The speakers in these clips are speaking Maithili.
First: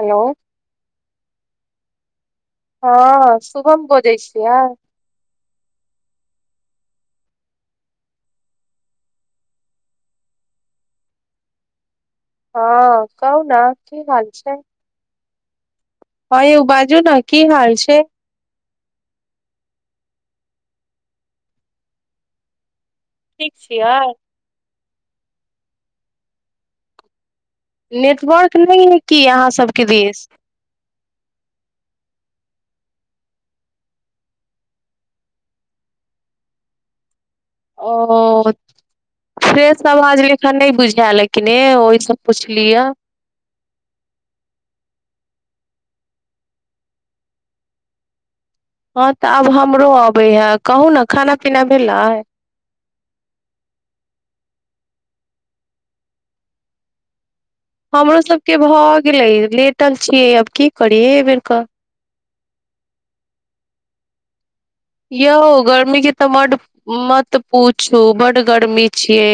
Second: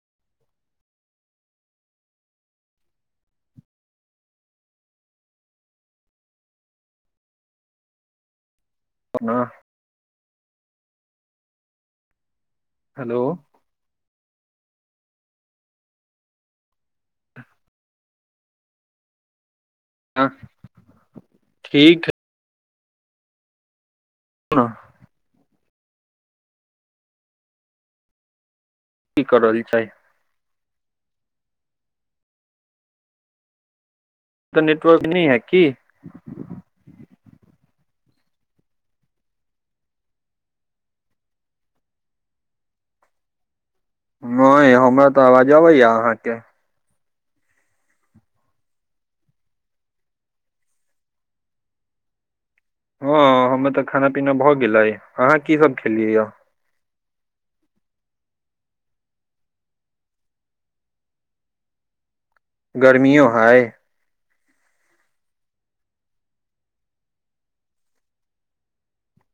हेलो हँ शुभम बजै छियै ओना हाँ हेलो कहौ ना की हाल छै हँ यौ बाजू ने की हाल छै हँ ठीक ठीक छियै ह नेटवर्क नयि की कर अहाँ रहल छै सबके देश ई तऽ नेटवर्क नहि है की ओ फ्रेस आवाज लेखा नयि बुझायल लेकिन ए ओहिसँ पुछ लियै नहि हमरा तऽ अवाज अबैया अहाँके हँ तऽ आब हमरो अबै हए कहू ने हँ हमर तऽ खाना पीना भऽ गेलै अहाँ कीसभ खेलियै य हमरो सभके भऽ गेलै लेटल छियै आब की करियै एहि बेर क गर्मियो हय यौ गर्मीके तऽ मड मत पूछू बड गर्मी छियै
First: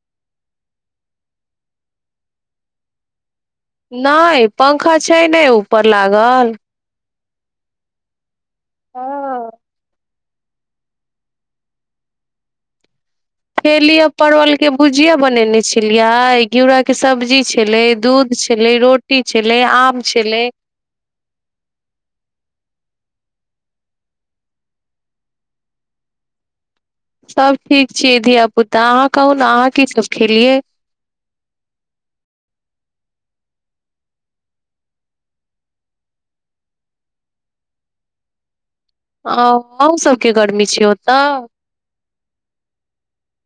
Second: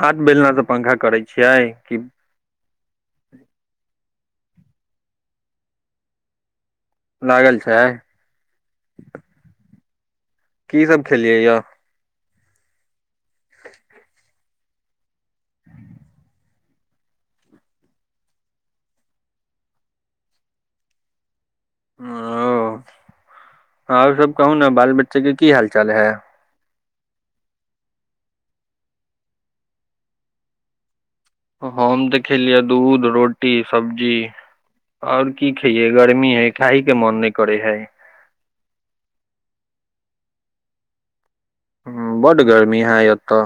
हाथ बेलना तऽ पंखा करै छियै की नयि पंखा छै नयि ऊपर लागल लागल छै हँ की सभ खेलियै य फेलिय परवलके भुजिया बनेने छलियै घिउराके सब्जी छलैय दूध छलैय रोटी छलैय आम छलैय ओ आर सब कहू ने बाल बच्चा के की हाल चाल है सभ ठीक छियै धियापुता अहाँ कहू ने अहाँ कीसभ खेलियै हम तऽ खेलियै दूध रोटी सब्जी आओर की खैयै गर्मी है खाहि के मोन नहि करैय हय अ अहुं सबके गर्मी छीय ओतऽ ह बड गर्मी है एतऽ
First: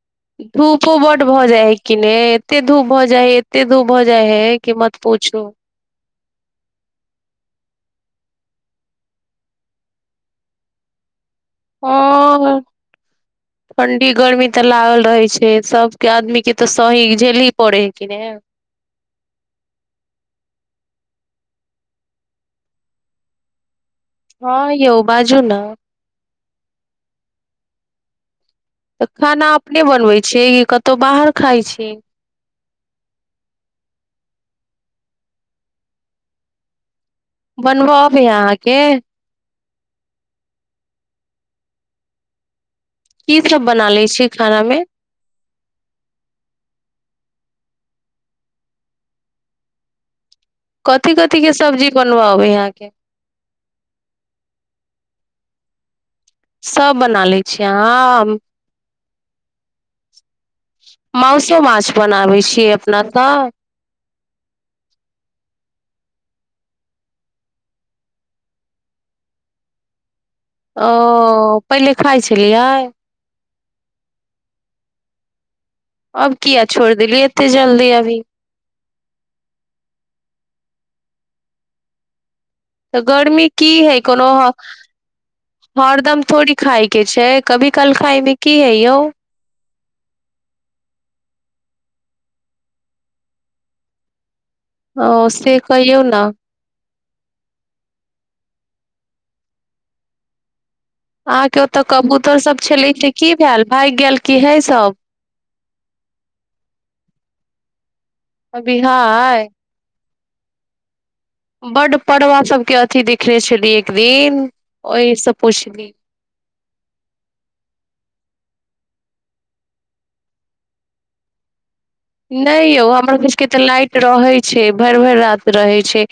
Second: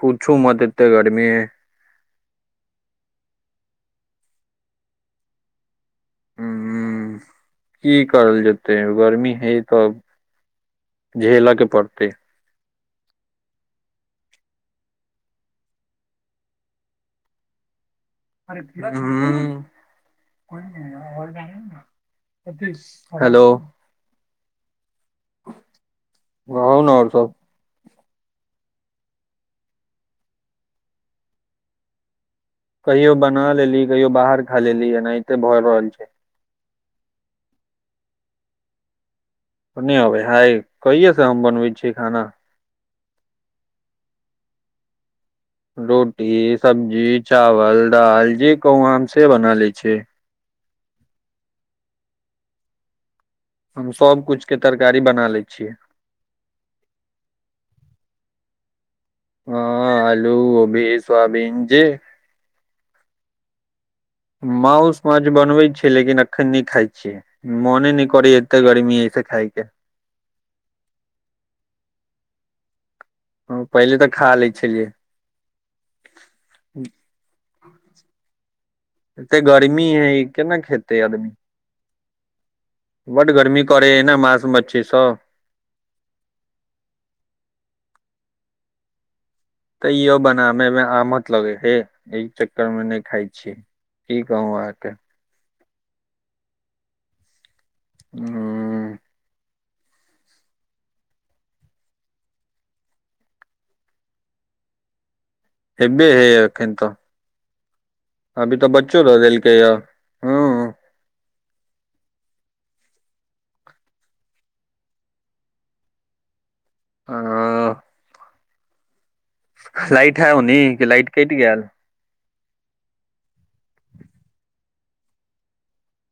पूछू मत एते धूपो बड गर्मी ह भऽ जाय है कि ने एते धूप भऽ जाइ है एते धूप भ जाइ है की मत पूछू ह की करल जेतै गर्मी हे तब झेलऽ के पड़तै हँ ठंडी गर्मी तऽ लागल रहै छैइ सबके आदमी के तऽ सही झेलही ही परैह हूँ हैलो हँ यौ बाजू ना कहू ने आओर सब तऽ खाना अपने बनबै छियै कि कतहु बाहर खाइ छी कहियो बना लेली कहियो बाहर खा लेली एनाहिते भऽ रहल छै बनब अबैय अहाँके नैइ अबैहइ कहियेसे हम बनबै छी खाना की सब बना ले छी खाना में रोटी सब्जी चावल दाल जे कहू हम से बना लै छीअइ कथी कथीके सब्जी बनबय अबैय अहाँके हम सब किछु के तरकारी बना लय छियै सभ बना लय छियै अहाँ हँअ् माउसो माछ बनाबै छियै न त माउस माछ बनबै छियै लेकिन एखन नहि खाइ छियै मोने नहि करै एते गर्मी एहि से खायके ओ पहिले खाइ छलियै हां पहिले तऽ खा लय छलियै अब किया छोड़ देलिय एते जल्दी अभी त आदमी तऽ बड गर्मी की है करे ने कोनो मास मच्छी सब हरदम थोड़ी खाय के छैइ कभी काल खायमे की हइ यौ तऽ इहो बनाबै मे आमद लगै छैइ ह एहि चक्कर मे नहि खाय छी गउआ के [unintelligible] ओ से कहियौ न ह अहाँके ओतय कबूतरसभ छलै से की भेल भागि गेल कि हय सब हे बैएहई एखन त अभी तऽ बच्चो दऽ बिहाय देलकै अ बड्ड पड़बा सबके अथि देखने छली एक दिन ओहिसँ पुछली लाइट है ओने कि लाइट कैइट गेल नई यौ हमर सबके तऽ लाइट रहै छै भरि भरि राति रहै छै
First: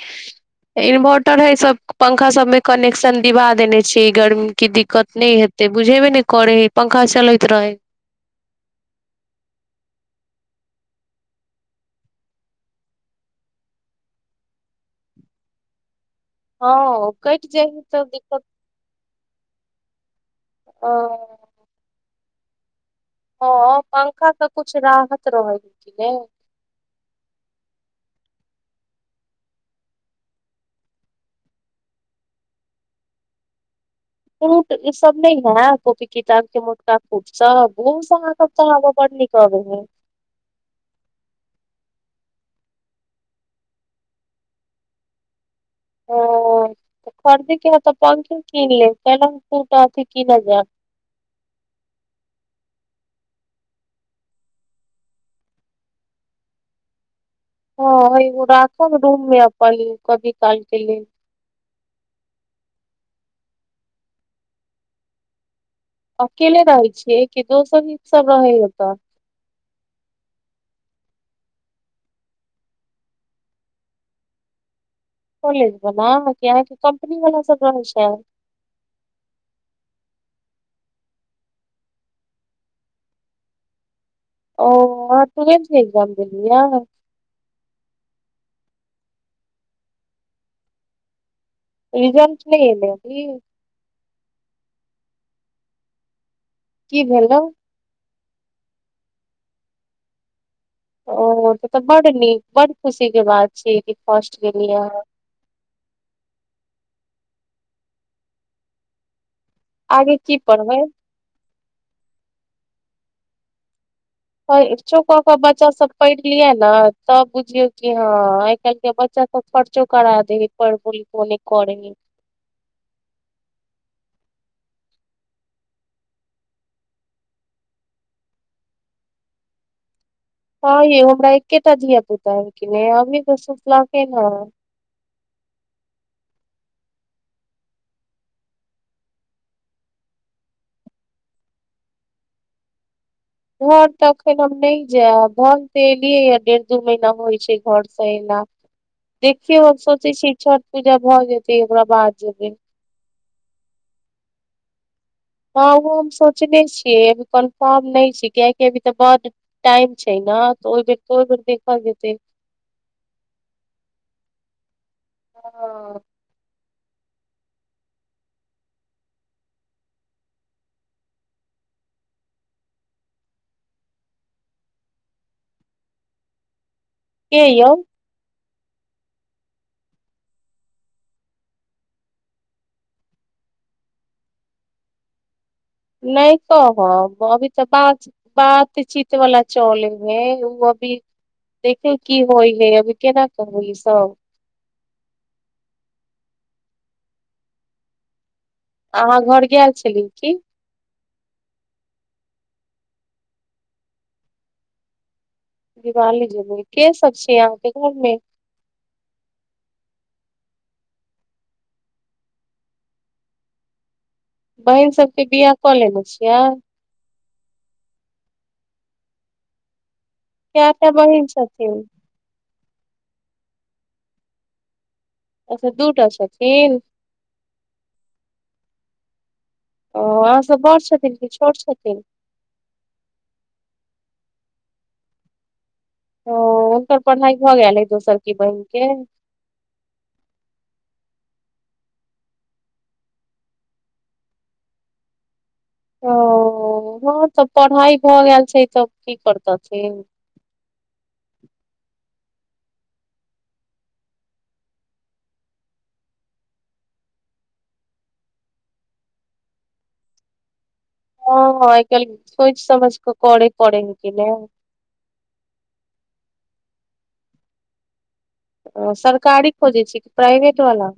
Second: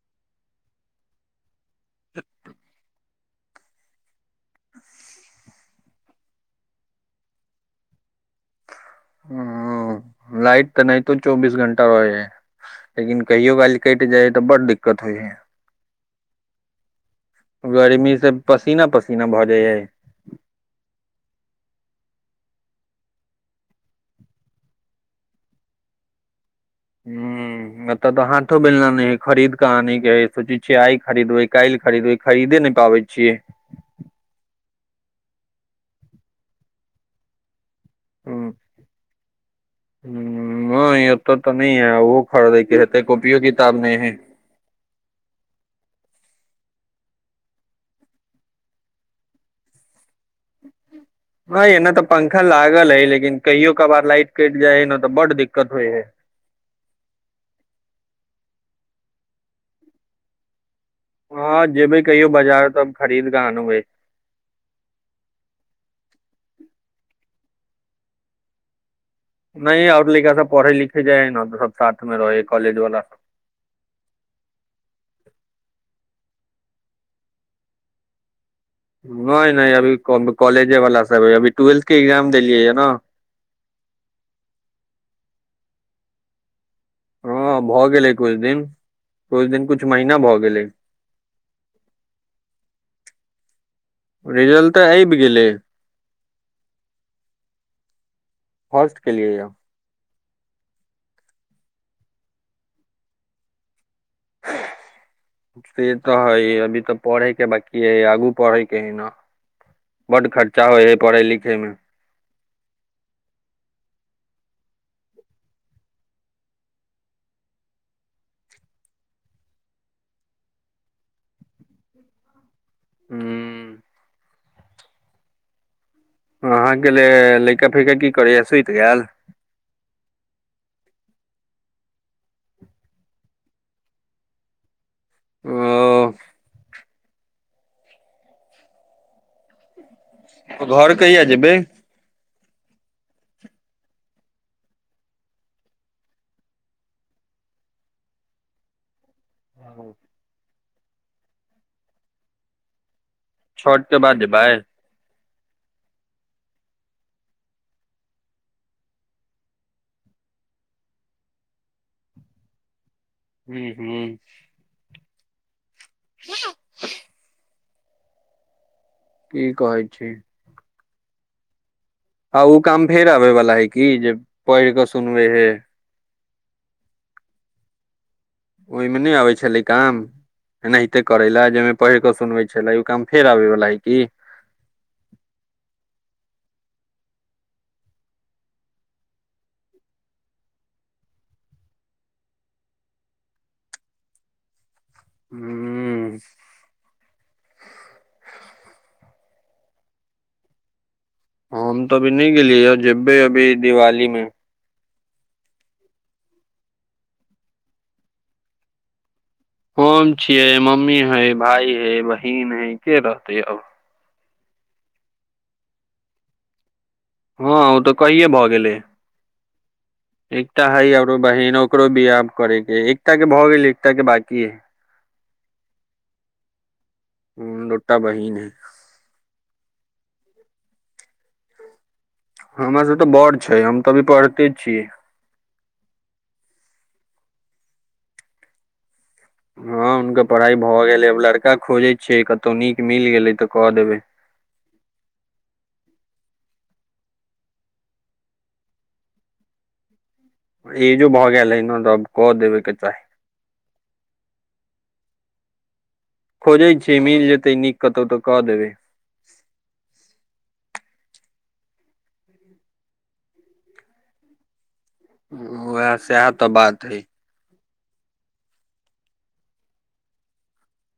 इन्वर्टर हय सब पंखा सबमे कनेक्शन दिवा देने छी गर्मी के दिक्कत नई हेतै बुझेबे नहि करै ह पंखा चलैत रहै ह लाइट तऽ एनहितो चौबीस घंटा रहै है लेकिन कहियो काइल कटि जाइ है तऽ बड् दिक्कत होइ है ह [unintelligible] गर्मी से पसीना पसीना भऽ जाइय ओ हँ पंखा त कुछ राहत रहै छै न ह एतय तऽ हाथो बेलना नहि हइ खरीद कऽ आने के हइ सोचै छियै आइ खरीदबै काल्हि खरीदबै खरीदे नहि पाबै छियै कूट ई सब नयि है कॉपी किताब के मोटका कूट सब ओ सब अहाँ के हूँ कह मे बढ़ नीक आबै है खड़े के रहतै कॉपियो किताब नयि है ओ त खरीदै है की ह तऽ पंखे कीन लेब पलंग कीत कीनल जैब ह य न तऽ पंखा लागल है लेकिन कहियो कभार लाइट कटि जाय है न तऽ बड्ड दिक्कत होइ है हँ ह ओ एगो राखब रूम मे अपन कथी कहै छै हँ जेबै कहियौ बाजार तब खरीद क आन बई अकेले रहै छियै कि दोसर हित सब रहै है एतऽ नहि ओर लड़का सब पढ़े लिखे जाइ है न तऽ सब साथ मे रहै ह कॉलेज वला सब [unintelligible] नहि नहि अभी कॉलेजेवला साभ ह अभी टुवेल्थ के एग्जाम देलियै यए ने ओ अहाँ टुवैल्थ के एगजाम दैलियै ह हँ भऽ गेलै कुछ दिन कुछ दिन कुछ महीना भऽ गेलै रिजल्ट नयि एलइ की रिजल्ट तऽ आइब गेलै की भेलौ केलिय यौ ओ त तऽ बड नीक बड खुशी के बात छी से तऽ हइ अभी तऽ पढ़ै बकी है आगू पढ़ैके है ना आगे बड की खर्चा पढ़बै होइ हइ पढ़य लिखयमे परर्चो कऽ कऽ बच्चासभ पढ़ि लियै ने तब बुझियौ कि हँ आइ काल्हिके बच्चासभ परर्चो करा द हइ पढ़ि बलि को नहि करयै हइ हू अहाँके ल लैका फैका की करैए सुइति गैल हँ यौ हमरा एकेटा धिया पुता ह कि हमही तऽ सुतलखिन ह ओ त घर कहिया जेबैय घर तऽ एखन हम नहि जायब धन तऽ एलियै ह डेढ़ दू महीना होइ छय घरसँ अयला देखिय सोचैय छिये छठ पूजा भऽ जेतै ओकरा बाद जेबैय छठके बाद जेबय हँ ओ हम सोचने छियै अभी कन्फर्म नहि छै कियकि अभी तऽ बड्ड टाइम छै ने तऽ ओहि बेर तऽ ओहि बेर देखल जेतैय हू हू [inaudible] [unintelligible] की कहै छी ह ओ काम फेर आबेवला है की जे पढ़ि कऽ सुनबे है के यौ ओहिमे नहि आबैय छलै काम एनाहिते करै लए जाहिमे पढ़ि कऽ सुनबै छलै ओ काम फेर आबैवला है कि नहि कहब अभी तऽ बात बातचीत वाल चले हे ओ अभी देखे की होइ हे अभी केना कहू ई सब हू अहाँ घर गेल छली की हम तऽ अभी नहि गेलिये जेबय अभी दिवाली मे दिवाली जी के सब छै अहाँके घरमे हम छियै मम्मी है भााय है बहिन है के रहतेै अब बहिन सभके बिआ कऽ लेने छियै हँ ओ तऽ कहिए भऽ गेलै एकता है केटा आओरो बहिन छथिन ओकरो भी आब करे एकटा के भऽ गेल एकटा के बाकी हय अच्छा दूटा छथिन ह दूटा बहन हय ओ आ सब बड़ छथिन कि छोट छथिन हमर सभ तऽ बड़ छै हम तऽ अभी पढ़ते छियै ओ हुनकर पढ़ाई भऽ गेल हइ दोसर की बहिनक के हँ हुनकर पढ़ाइ भऽ गेलैय आब लड़का खोजै छियै कतहु नीक मिल गेलैय तऽ कऽ देबैय ओ हँ तऽ पढ़ाइ भऽ गेल छै तऽ की करतथिन ई जो भऽ गेल ह रब क देबेके चाही खोजैय छै मिल जेतै नीक कतौ तऽ क देबै हँ हँ आइ काल्हि सोचि समझ कऽ करे पड़े न कि ने उएह सएह तऽ बात हय सरकारी खोजैय छिये कि प्राइभेटवला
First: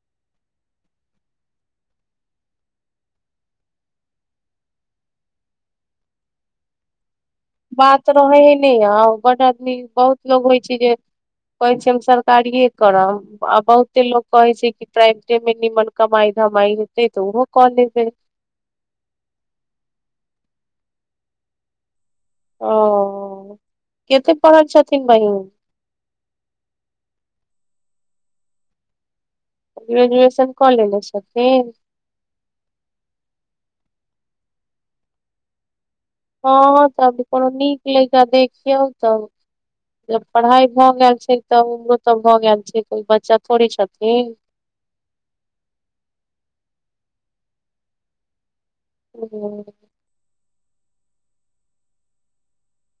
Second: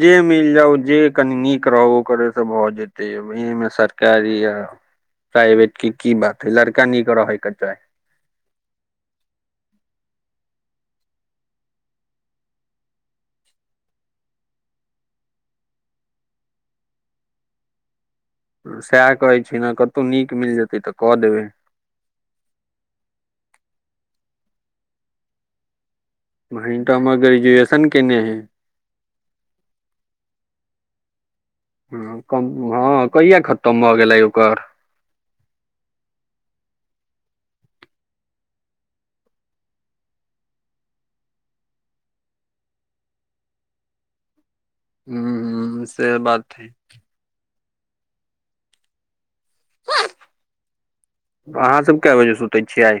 जे मिल जाउ जे कनि नीक रहब ओ करेसँ भऽ जेतै एहिमे सरकारी आ प्राइवेटके की बात है लड़का नीक रहैय बात रहै ह ने आउ बड आदमी बहुत लोक होइ छै जे कहै छै हम सरकारिए करब आ बहुते लोक कहैय छै कि प्राइवेटेमे निमन कमाइ धमाई हेतै तऽ ओहो कऽ लेबैय सएह कहै छी ने कतहु नीक मिल जेतैय तऽ कऽ देबै ओ कतेक पढ़ल छथिन बहिन बहिन त हमर ग्रेजुएशन कयने हय ग्रेनएशन क लयने छथिन ह कम हँ कहिय खतम भऽ गेल कर हँ तऽ अभी कोनो नीक लड़का देखियौ तब जब पढ़ाइ भऽ गेल छै तऽ उम्रो तऽ भऽ गेल छै तऽ ओ बच्चा थोड़े छथिन हुँ हुँ से बात ठीक सु अहाँसभ कए बजे सुतै छियै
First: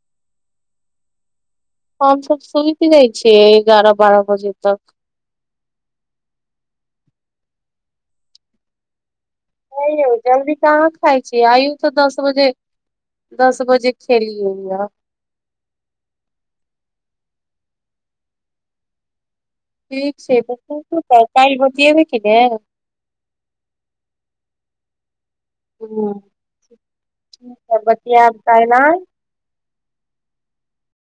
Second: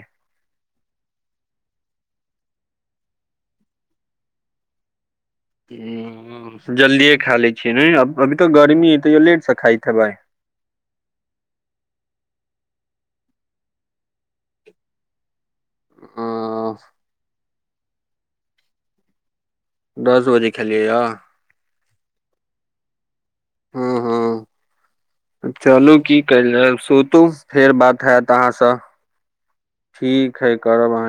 हमसब सुनत रहइ छिय एगारह बारह बजे तक ह जल्दिए खा लै छियै ने अभी तऽ गर्मी ह त ले ह यौ जल्दी त अहाँ खााय छी आयौ तऽ दस बजे दस बजे खेलियेय आ ठीक दस छै बजे त खेलियै य त काल बतियब ठीके हूं हूं चलू की ह कयल जैब सुतू फेर बात हत बतियाब काल्हि अहाँसँ आय ठीक है करब अहाँके